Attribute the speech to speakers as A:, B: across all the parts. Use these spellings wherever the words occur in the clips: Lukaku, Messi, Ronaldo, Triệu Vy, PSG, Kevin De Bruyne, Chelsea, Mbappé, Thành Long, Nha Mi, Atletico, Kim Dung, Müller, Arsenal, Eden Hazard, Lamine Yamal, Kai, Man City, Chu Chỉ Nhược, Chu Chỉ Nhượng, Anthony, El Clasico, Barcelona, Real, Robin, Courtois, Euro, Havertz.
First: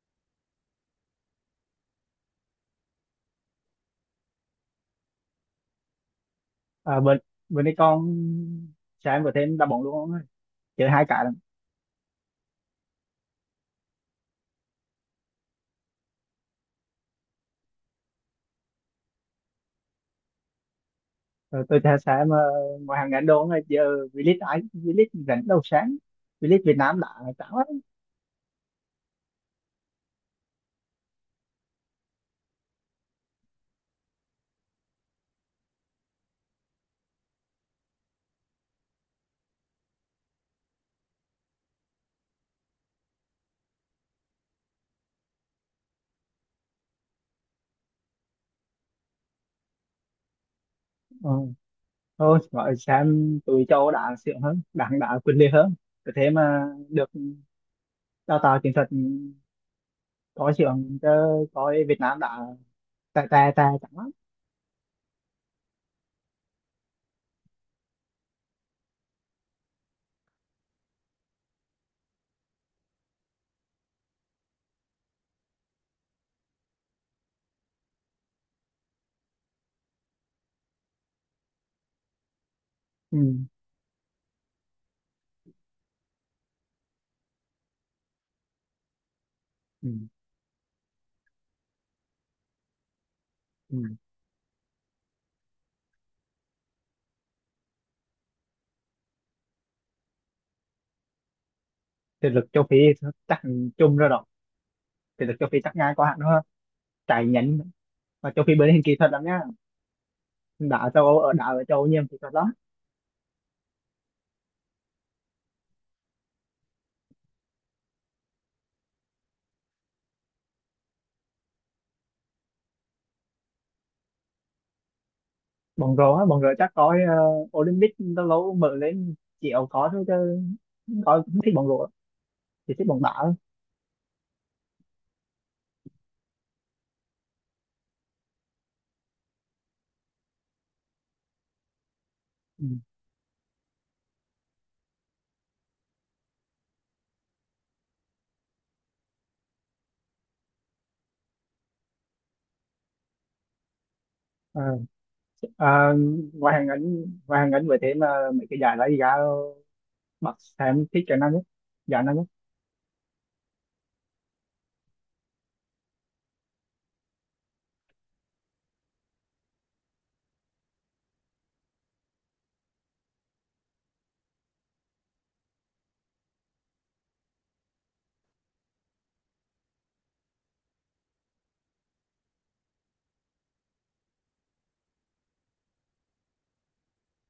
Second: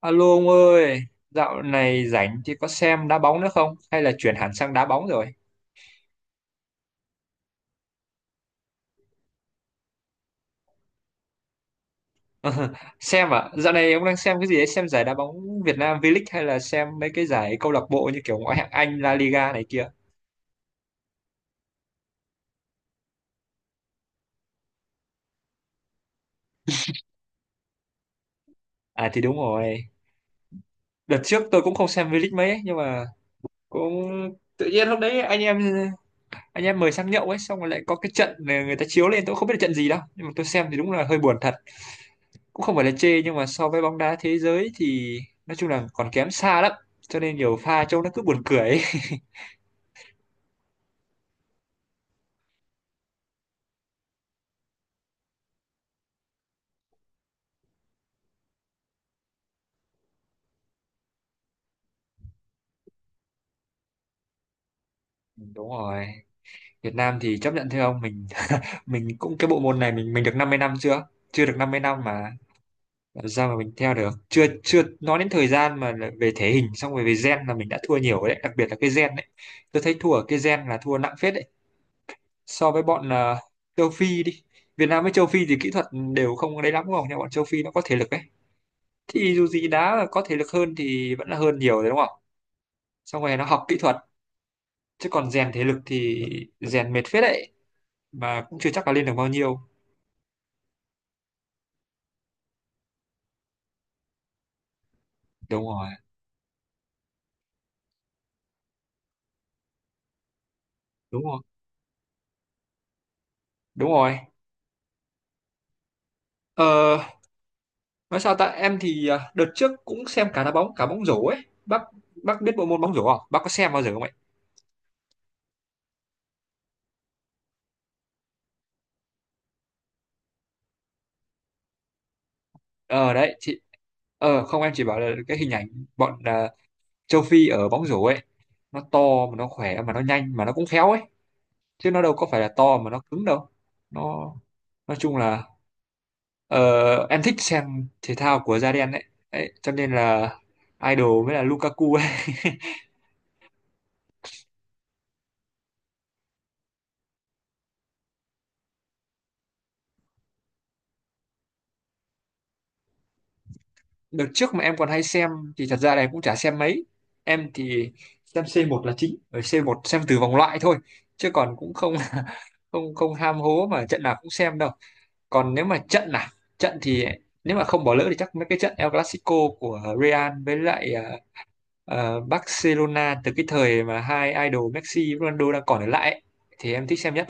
A: Alo ông ơi, dạo này rảnh thì có xem đá bóng nữa không? Hay là chuyển hẳn sang đá bóng rồi?
B: À, bên bên đây con sáng vừa thêm đá bóng luôn ông ơi, chơi hai cả lận.
A: Xem à? Dạo này ông đang xem cái gì đấy? Xem giải đá bóng Việt Nam V-League hay là xem mấy cái giải câu lạc bộ như kiểu ngoại hạng Anh, La Liga này kia?
B: Rồi tôi thấy sáng, ngoài hàng ngàn đô ông giờ. V-League ai V-League rảnh đâu sáng, V-League Việt Nam đã chán lắm.
A: À thì đúng rồi. Đợt trước tôi cũng không xem V-League mấy ấy, nhưng mà cũng tự nhiên lúc đấy anh em mời sang nhậu ấy, xong rồi lại có cái trận này người ta chiếu lên, tôi không biết là trận gì đâu, nhưng mà tôi xem thì đúng là hơi buồn thật. Cũng không phải là chê nhưng mà so với bóng đá thế giới thì nói chung là còn kém xa lắm, cho nên nhiều pha trông nó cứ buồn cười ấy.
B: Ừ, thôi gọi sáng tụi châu đã xịn hơn, đảng đã quyền liệt hơn, có thế mà được đào tạo chiến thuật có xịn chứ. Coi Việt Nam đã tè tè tè chẳng lắm.
A: Đúng rồi, Việt Nam thì chấp nhận theo ông mình. Mình cũng cái bộ môn này mình được 50 năm chưa, chưa được 50 năm mà làm sao mà mình theo được. Chưa chưa nói đến thời gian mà là về thể hình, xong rồi về gen là mình đã thua nhiều đấy, đặc biệt là cái gen đấy. Tôi thấy thua ở cái gen là thua nặng phết đấy, so với bọn
B: Ừ.
A: châu Phi đi. Việt Nam với châu Phi thì kỹ thuật đều không đấy lắm đúng không, nhưng bọn châu Phi nó có thể lực đấy, thì dù gì
B: Ừ.
A: đá có thể lực hơn thì vẫn là hơn nhiều đấy đúng không. Xong rồi nó học kỹ
B: Ừ.
A: thuật, chứ còn rèn thể lực thì rèn mệt phết đấy, mà cũng chưa chắc là lên được bao nhiêu.
B: Thực lực châu Phi chắc chung rồi đó, thực lực châu Phi
A: Đúng
B: chắc
A: rồi,
B: ngang qua hẳn hơn, chạy nhánh. Và châu Phi bên hình kỹ thuật lắm nhá, đã châu Âu
A: đúng
B: ở
A: rồi,
B: đã ở châu Âu nhiều thì có đó.
A: đúng rồi. ờ, nói sao ta, em thì đợt trước cũng xem cả đá bóng cả bóng rổ ấy bác. Bác biết bộ môn bóng rổ không, bác có xem bao giờ không ấy?
B: Bóng rổ á, bóng rổ chắc có, Olympic lâu lâu mở lên chỉ có thôi chứ. Coi không thích bóng rổ, chỉ thích bóng
A: Ờ
B: đá thôi.
A: đấy chị, ờ không, em chỉ bảo là cái hình ảnh bọn châu Phi ở bóng rổ ấy, nó to mà nó khỏe mà nó nhanh mà nó cũng khéo ấy, chứ nó đâu có phải là
B: Ừ.
A: to mà nó cứng đâu. Nó, nói chung là, Ờ, em thích xem thể thao của da đen đấy. Đấy, cho nên là idol mới là Lukaku ấy.
B: à, à, ngoài hàng ngắn, ngoài hàng ngắn với thế mà mấy cái giải đó thì ra, Bắc em thích cái nào nhất, giải nào nhất?
A: Đợt trước mà em còn hay xem thì thật ra là em cũng chả xem mấy. Em thì xem C một là chính, ở C một xem từ vòng loại thôi, chứ còn cũng không không không ham hố mà trận nào cũng xem đâu. Còn nếu mà trận nào, trận thì nếu mà không bỏ lỡ thì chắc mấy cái trận El Clasico của Real với lại Barcelona, từ cái thời mà hai idol Messi, Ronaldo đang còn ở lại ấy, thì em thích xem nhất.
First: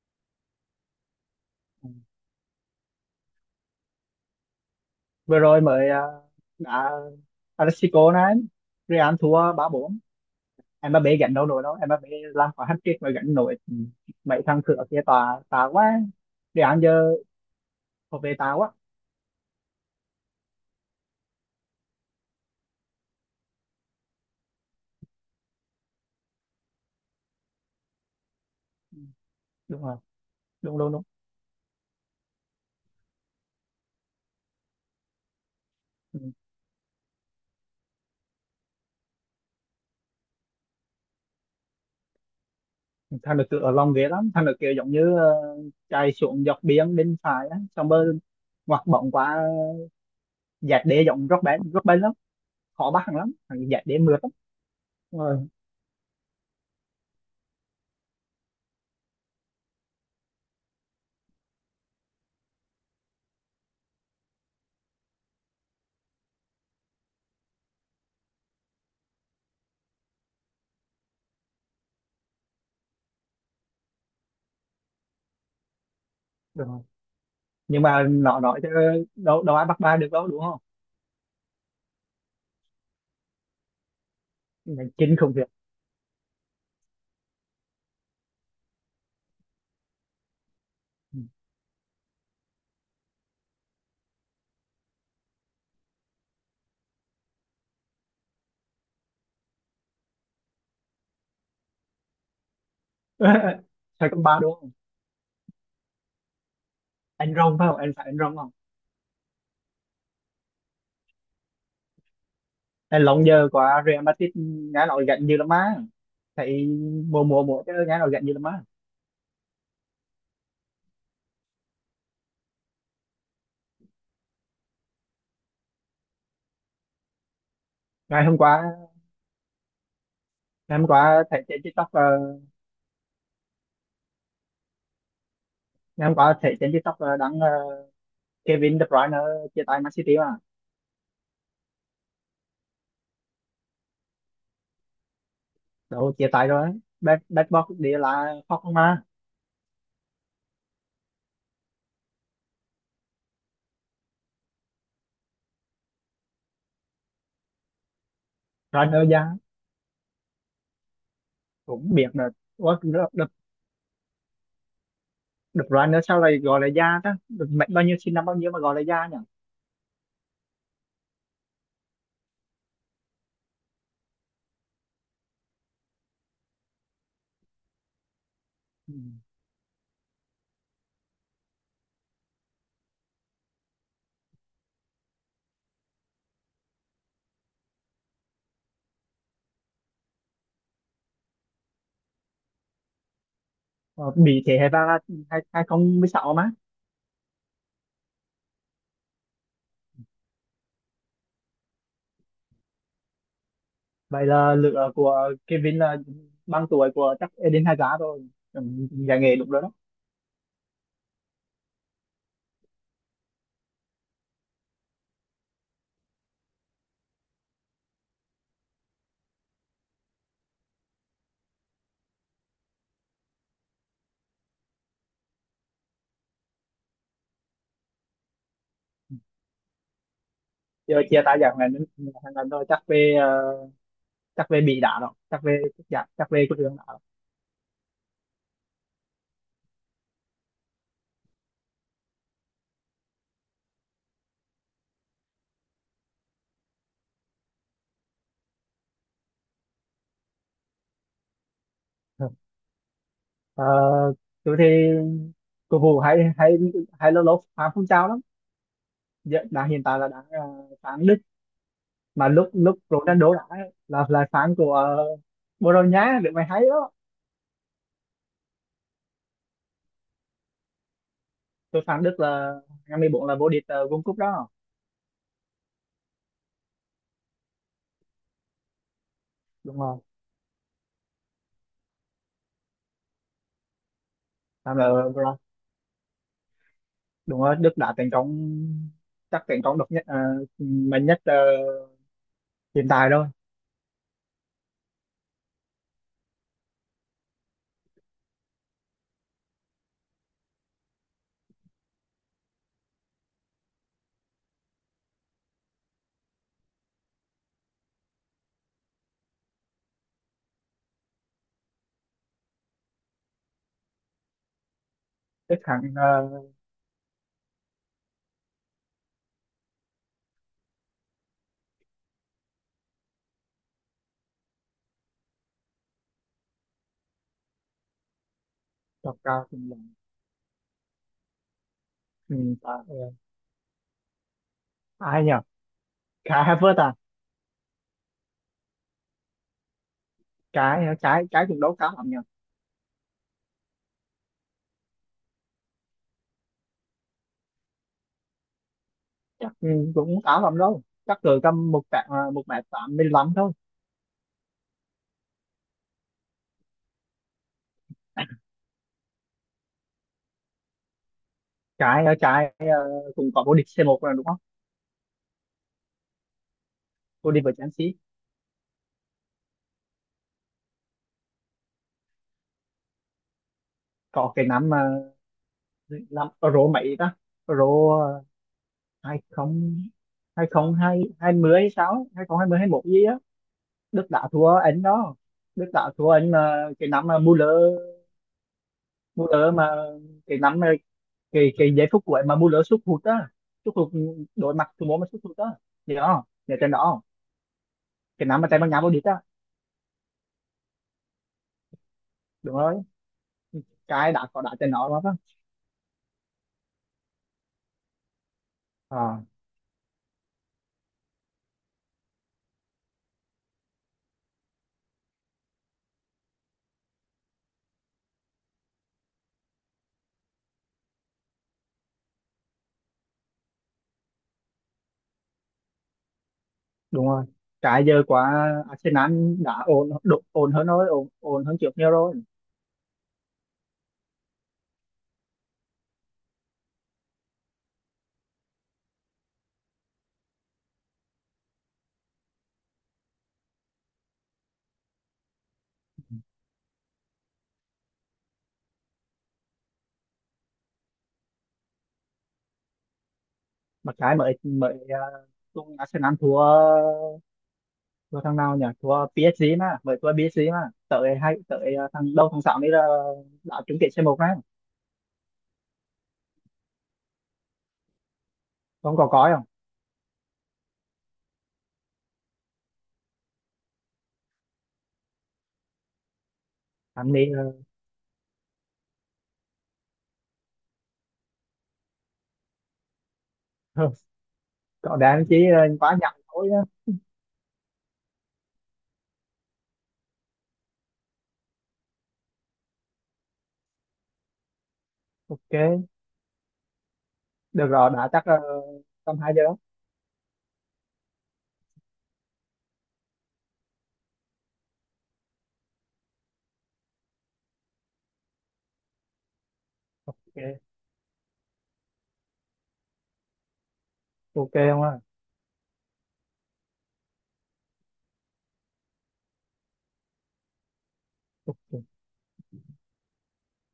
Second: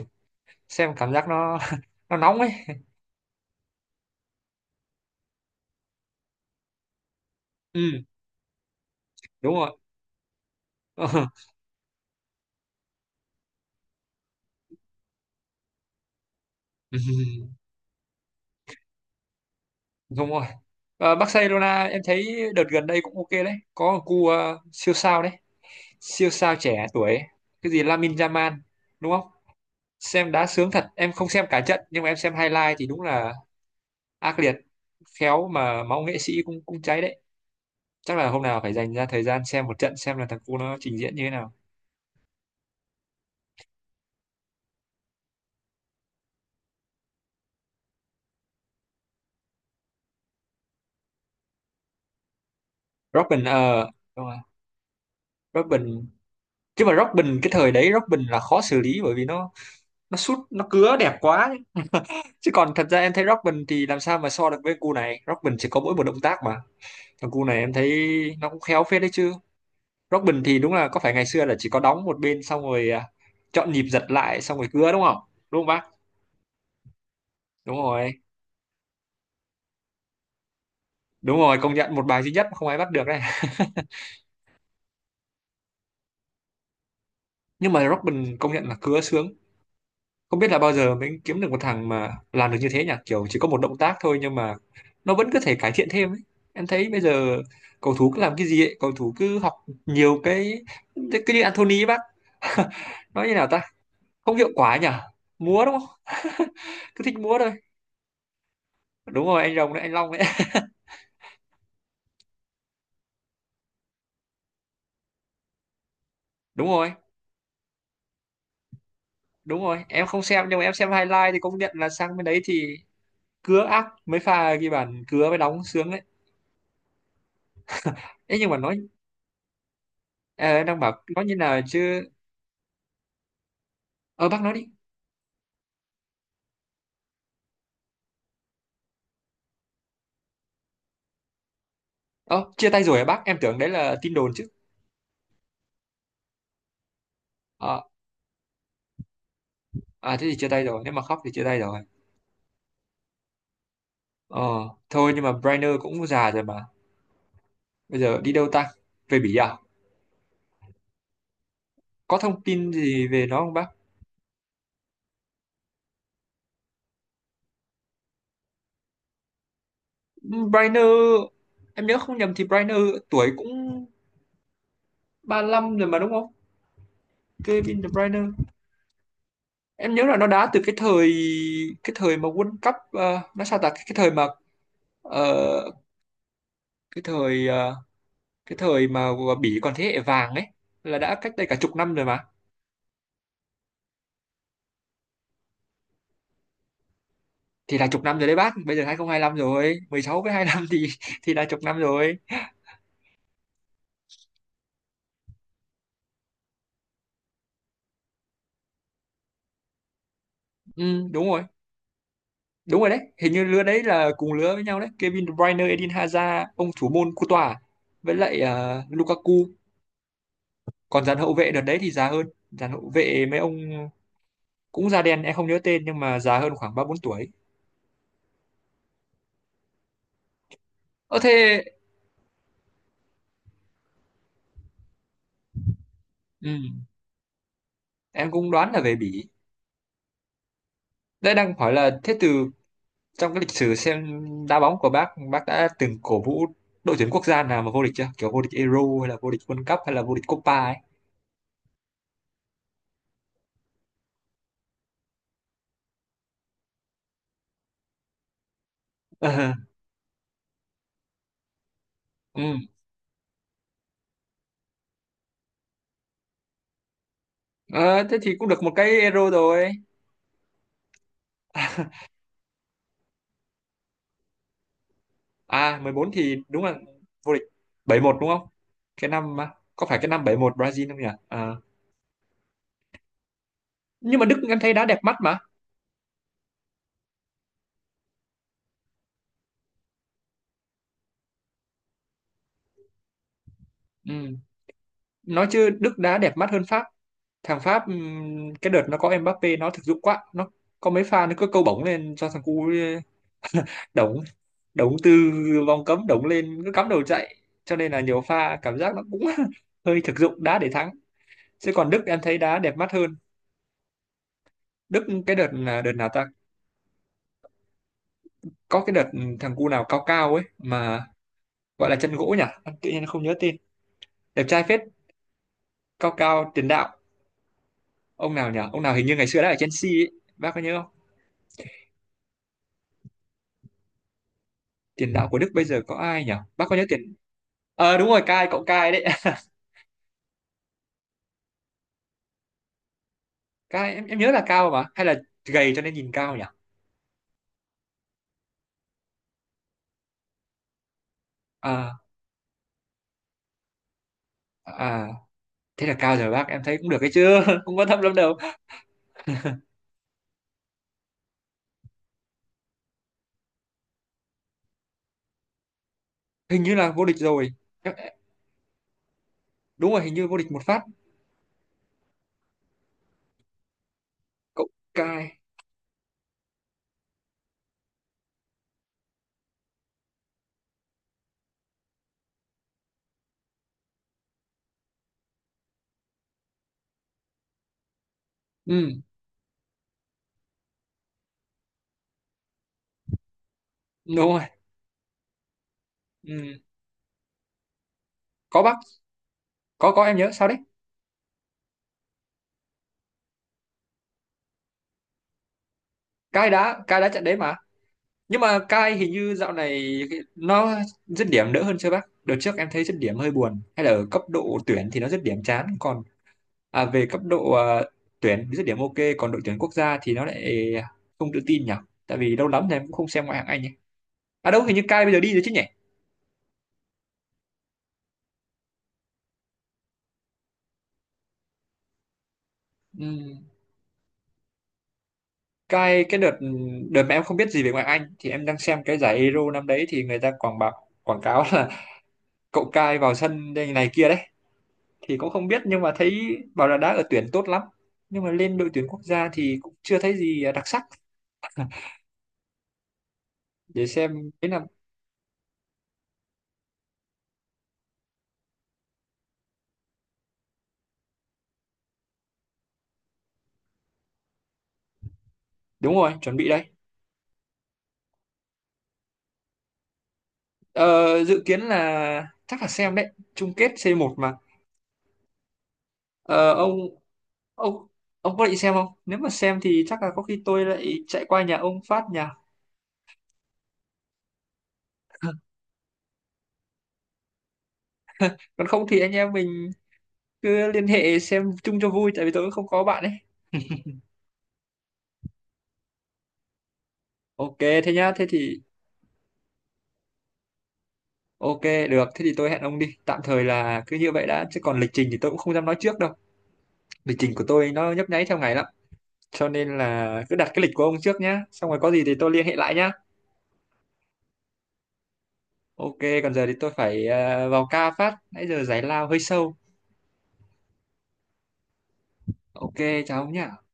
A: Xem cảm giác nó
B: Ừ.
A: nó nóng ấy.
B: Vừa rồi mới đã
A: Ừ,
B: Atletico này, Real thua
A: đúng
B: ba
A: rồi.
B: bốn, Mbappé
A: Ờ,
B: gánh đâu nổi đâu, Mbappé làm quả hat-trick mà gánh nổi. Ừ. Mấy thằng cửa kia tà tà quá, Real
A: ừ,
B: giờ có về tà quá.
A: đúng rồi. Ờ, Barcelona em thấy đợt gần đây cũng ok đấy, có một cu siêu sao đấy, siêu sao trẻ tuổi ấy. Cái gì Lamine Yamal
B: Ừ.
A: đúng không?
B: Đúng không?
A: Xem đá sướng
B: Đúng
A: thật,
B: đúng đúng.
A: em không xem cả trận nhưng mà em xem highlight thì đúng là ác liệt, khéo mà máu nghệ
B: Ừ.
A: sĩ cũng cũng cháy đấy. Chắc là hôm nào phải dành ra thời gian xem một trận xem là thằng cu nó trình diễn như thế nào.
B: Thằng được ở lòng ghế lắm, thằng được kiểu giống như chạy xuống dọc biển bên phải á, xong rồi ngoặt bóng qua, dạt đế giống rất bén, rất bén lắm, khó bắt thằng lắm,
A: Robin
B: thằng dạt
A: ờ,
B: đế mượt
A: đúng
B: lắm.
A: rồi,
B: Đúng rồi.
A: Robin. Chứ mà Robin cái thời đấy Robin là khó xử lý bởi vì nó sút nó cứa đẹp quá chứ. Chứ còn thật ra em thấy Robin thì làm sao mà so được với cu này, Robin chỉ có mỗi một động tác mà, còn cu này em thấy nó cũng khéo phết đấy chứ. Robin thì đúng là có phải ngày xưa là chỉ có đóng một bên, xong rồi chọn nhịp giật lại xong rồi cứa đúng không, đúng không bác?
B: Đúng rồi.
A: Đúng
B: Nhưng mà
A: rồi,
B: nó nói chứ đâu đâu ai bắt ba được đâu, đúng không?
A: đúng rồi, công nhận một bài duy nhất mà không ai bắt được đây.
B: Mình chính không việc.
A: Nhưng mà Robin công nhận là cứa sướng. Không biết là bao giờ
B: Ừ.
A: mình kiếm được một thằng mà làm được như thế nhỉ, kiểu chỉ có một động tác thôi nhưng mà nó vẫn có thể cải thiện thêm ấy. Em thấy bây giờ cầu thủ cứ làm cái gì ấy, cầu thủ cứ học nhiều cái, cứ như Anthony ấy bác. Nói như nào ta,
B: Sao có
A: không
B: ba
A: hiệu
B: đúng không?
A: quả nhỉ, múa đúng không, cứ thích
B: Anh
A: múa thôi.
B: Rong phải không, anh phải anh Rong không?
A: Đúng rồi, anh Rồng đấy, anh Long đấy.
B: Anh long giờ qua Real Madrid nghe nói gạnh như là má, thấy
A: Đúng rồi,
B: mùa mùa mùa chứ nghe nói gạnh như là má.
A: đúng rồi, em không xem nhưng mà em xem highlight thì công nhận là sang bên đấy thì cứa ác, mấy pha ghi bàn cứa mới đóng sướng đấy.
B: Ngày
A: Ê,
B: hôm
A: nhưng mà
B: qua,
A: nói, em
B: ngày
A: đang
B: hôm
A: bảo nói
B: qua
A: như
B: thấy
A: nào
B: trên TikTok
A: chứ. Ờ bác nói đi.
B: ngày hôm qua thấy trên TikTok là đăng, Kevin De Bruyne chia tay Man City mà.
A: Ờ chia tay rồi à bác, em tưởng đấy là tin đồn chứ.
B: Đâu, chia tay rồi, bad bad boy
A: À,
B: đi là khóc không mà.
A: à thế thì chia tay rồi, nếu mà khóc thì chia tay rồi. Ờ, thôi nhưng mà Brainer cũng già rồi mà, bây giờ đi đâu ta,
B: Bruyne
A: về Bỉ
B: già
A: à?
B: cũng biết
A: Có
B: được.
A: thông tin
B: Ủa,
A: gì về nó không bác?
B: De Bruyne sao lại gọi là già ta, được mệnh bao nhiêu, sinh năm bao nhiêu mà gọi là già nhỉ?
A: Brainer, em nhớ không nhầm thì Brainer tuổi cũng ba lăm rồi mà, đúng không? Kevin De Bruyne,
B: Ừ.
A: em nhớ là nó đá từ cái thời, cái thời mà World Cup nó sao ta, cái thời mà ờ, cái thời cái thời mà Bỉ còn thế hệ vàng ấy, là đã cách đây cả chục năm rồi mà.
B: Ờ, bị thế hệ vàng là hai hai không mười sáu mà.
A: Thì là chục năm rồi đấy bác, bây giờ 2025 rồi, 16 với 25 thì thì là chục năm rồi.
B: Vậy là lựa của Kevin là bằng tuổi của chắc Eden Hazard rồi. Ừ, giải nghệ đúng rồi đó.
A: Ừ, đúng rồi. Đúng rồi đấy, hình như lứa đấy là cùng lứa với nhau đấy, Kevin De Bruyne, Eden Hazard, ông thủ môn Courtois với lại Lukaku. Còn dàn hậu vệ đợt đấy thì già hơn, dàn hậu vệ mấy ông cũng da đen em không nhớ tên, nhưng mà già hơn khoảng ba bốn tuổi.
B: Giờ
A: Ờ
B: chia tay giải
A: thế.
B: này đến, rồi chắc về chắc về bị đá rồi, chắc về, chắc chắc về cái đường
A: Ừ,
B: đá rồi.
A: em cũng đoán là về Bỉ. Đây đang hỏi là thế từ trong cái lịch sử xem đá bóng của bác đã từng cổ vũ đội tuyển quốc gia nào mà vô địch chưa, kiểu vô địch Euro hay là vô địch World Cup hay là vô địch Copa ấy?
B: Ờ, tôi thì cầu thủ hay hay, hay lâu lâu phán phong trào lắm. Dạ,
A: Ờ,
B: đã hiện tại là đang phán Đức, mà lúc
A: ừ.
B: lúc Ronaldo đã là phán của Bồ Đào Nha, được mày hay đó.
A: Ờ, thế thì cũng được một cái Euro rồi.
B: Tôi phán Đức là ngày 14 là vô địch World Cup đó.
A: À 14 thì đúng là vô địch. 71 đúng không, cái năm mà,
B: Đúng
A: có phải
B: rồi,
A: cái năm 71 Brazil không nhỉ? Ờ. Nhưng mà Đức em thấy
B: làm
A: đá
B: là
A: đẹp mắt mà.
B: đúng rồi, Đức đã thành công, chắc thành công độc nhất mạnh nhất hiện tại thôi.
A: Ừ. Nói chứ Đức đá đẹp mắt hơn Pháp. Thằng Pháp cái đợt nó có Mbappé nó thực dụng quá, nó có mấy pha nó cứ câu bóng lên cho thằng cu đống, từ vòng cấm đống lên cứ cắm đầu chạy, cho nên là nhiều pha cảm giác nó cũng hơi thực dụng, đá để thắng. Chứ còn Đức em thấy đá đẹp mắt hơn. Đức cái đợt
B: Đức
A: là đợt
B: thắng,
A: nào ta,
B: uh,
A: có cái đợt thằng cu nào cao cao ấy mà, gọi là chân gỗ nhỉ. Em tự nhiên không nhớ tên, đẹp trai phết, cao cao, tiền đạo, ông nào nhỉ, ông nào hình như
B: độc
A: ngày xưa
B: cao
A: đã ở
B: cũng là
A: Chelsea ấy. Bác có nhớ không?
B: ừ, à, ờ,
A: Tiền
B: ai
A: đạo
B: nhỉ,
A: của Đức bây giờ có ai nhỉ,
B: cái
A: bác có
B: Havertz
A: nhớ
B: à?
A: tiền, ờ đúng rồi, Kai, cậu Kai đấy.
B: Cái cũng đấu khá lắm nhỉ.
A: Kai em nhớ là cao, mà hay là gầy cho nên nhìn cao nhỉ.
B: Chắc ừ, cũng khá lắm đâu, chắc cỡ tầm một tạ
A: À,
B: à, một mét tám mươi lăm thôi.
A: à thế là cao rồi bác, em thấy cũng được, cái chưa không quan tâm lắm đâu.
B: Trái ở trái cũng có vô địch c một rồi đúng không,
A: Hình như là vô địch
B: vô địch
A: rồi.
B: với Chelsea.
A: Em, đúng rồi hình như vô địch một phát.
B: Có cái
A: Cậu
B: năm mà,
A: Cai.
B: năm Euro mấy ta, Euro à, hai không, hai không hai hai mươi hay sao ấy, hai không hai mươi hai một gì á. Đức đã thua anh đó, Đức đã thua anh mà cái năm mà Müller,
A: Ừ,
B: Müller mà cái năm mà cái giây phút cuối mà Müller sút hụt á, sút hụt ừ,
A: đúng rồi.
B: đối mặt thủ môn mà sút hụt á, gì đó nhớ
A: Ừ.
B: trên đó không? Cái năm mà Tây
A: Có
B: Ban
A: bác,
B: Nha vô địch á.
A: có em nhớ sao đấy.
B: Đúng rồi, cái đã có đá trên nó lắm á.
A: Cai đã, Cai đã trận đấy mà. Nhưng mà Cai hình
B: à,
A: như dạo này cái, nó dứt điểm đỡ hơn chưa bác, đợt trước em thấy dứt điểm hơi buồn, hay là ở cấp độ tuyển thì nó dứt điểm chán còn về cấp độ tuyển dứt điểm ok, còn đội tuyển quốc gia thì nó lại không tự tin nhỉ. Tại vì lâu lắm rồi em cũng không xem ngoại hạng Anh nhỉ. À đâu, hình như Cai bây giờ đi rồi chứ nhỉ.
B: Đúng rồi, cái giờ quá, Arsenal đã ổn hơn rồi, ổn hơn trước nhiều rồi.
A: Ừ. Cái đợt, đợt mà em không biết gì về ngoại Anh thì em đang xem cái giải Euro năm đấy, thì người ta quảng cáo là cậu Cai vào sân đây này kia đấy, thì cũng không biết, nhưng mà thấy bảo là đá ở tuyển tốt lắm, nhưng mà lên đội tuyển quốc gia thì cũng chưa thấy gì đặc sắc. Để
B: Mà cái
A: xem
B: mới
A: thế là.
B: mới tung Arsenal thua, thua thằng nào nhỉ, thua PSG mà mới thua PSG mà tới thằng đâu thằng sáu đấy là, đã trúng kết c một đấy.
A: Đúng rồi, chuẩn bị đây.
B: Không có coi không?
A: Ờ, dự kiến là chắc là xem đấy, chung kết C một mà. Ờ, ông,
B: Thằng này
A: ông ông có định xem không, nếu mà xem thì chắc là có khi tôi lại chạy qua nhà ông phát, nhà.
B: ờ, có đáng chỉ ờ, quá nhặng thôi á.
A: Còn không thì anh em mình cứ liên hệ xem chung cho vui, tại vì tôi cũng không có bạn ấy.
B: Ok,
A: Ok,
B: được rồi
A: thế
B: đã,
A: nhá, thế
B: chắc là
A: thì
B: tầm hai giờ.
A: ok. Được, thế thì tôi hẹn ông đi, tạm thời là cứ như vậy đã, chứ còn lịch trình thì tôi cũng không dám nói trước đâu, lịch trình của tôi nó nhấp nháy theo ngày lắm, cho nên là cứ đặt
B: Ok.
A: cái lịch của ông trước nhá, xong rồi có gì thì tôi liên hệ lại nhá.
B: Ok không ạ.
A: Ok. Còn giờ thì tôi phải vào ca phát, nãy giờ giải lao hơi sâu. Ok, chào ông nhá.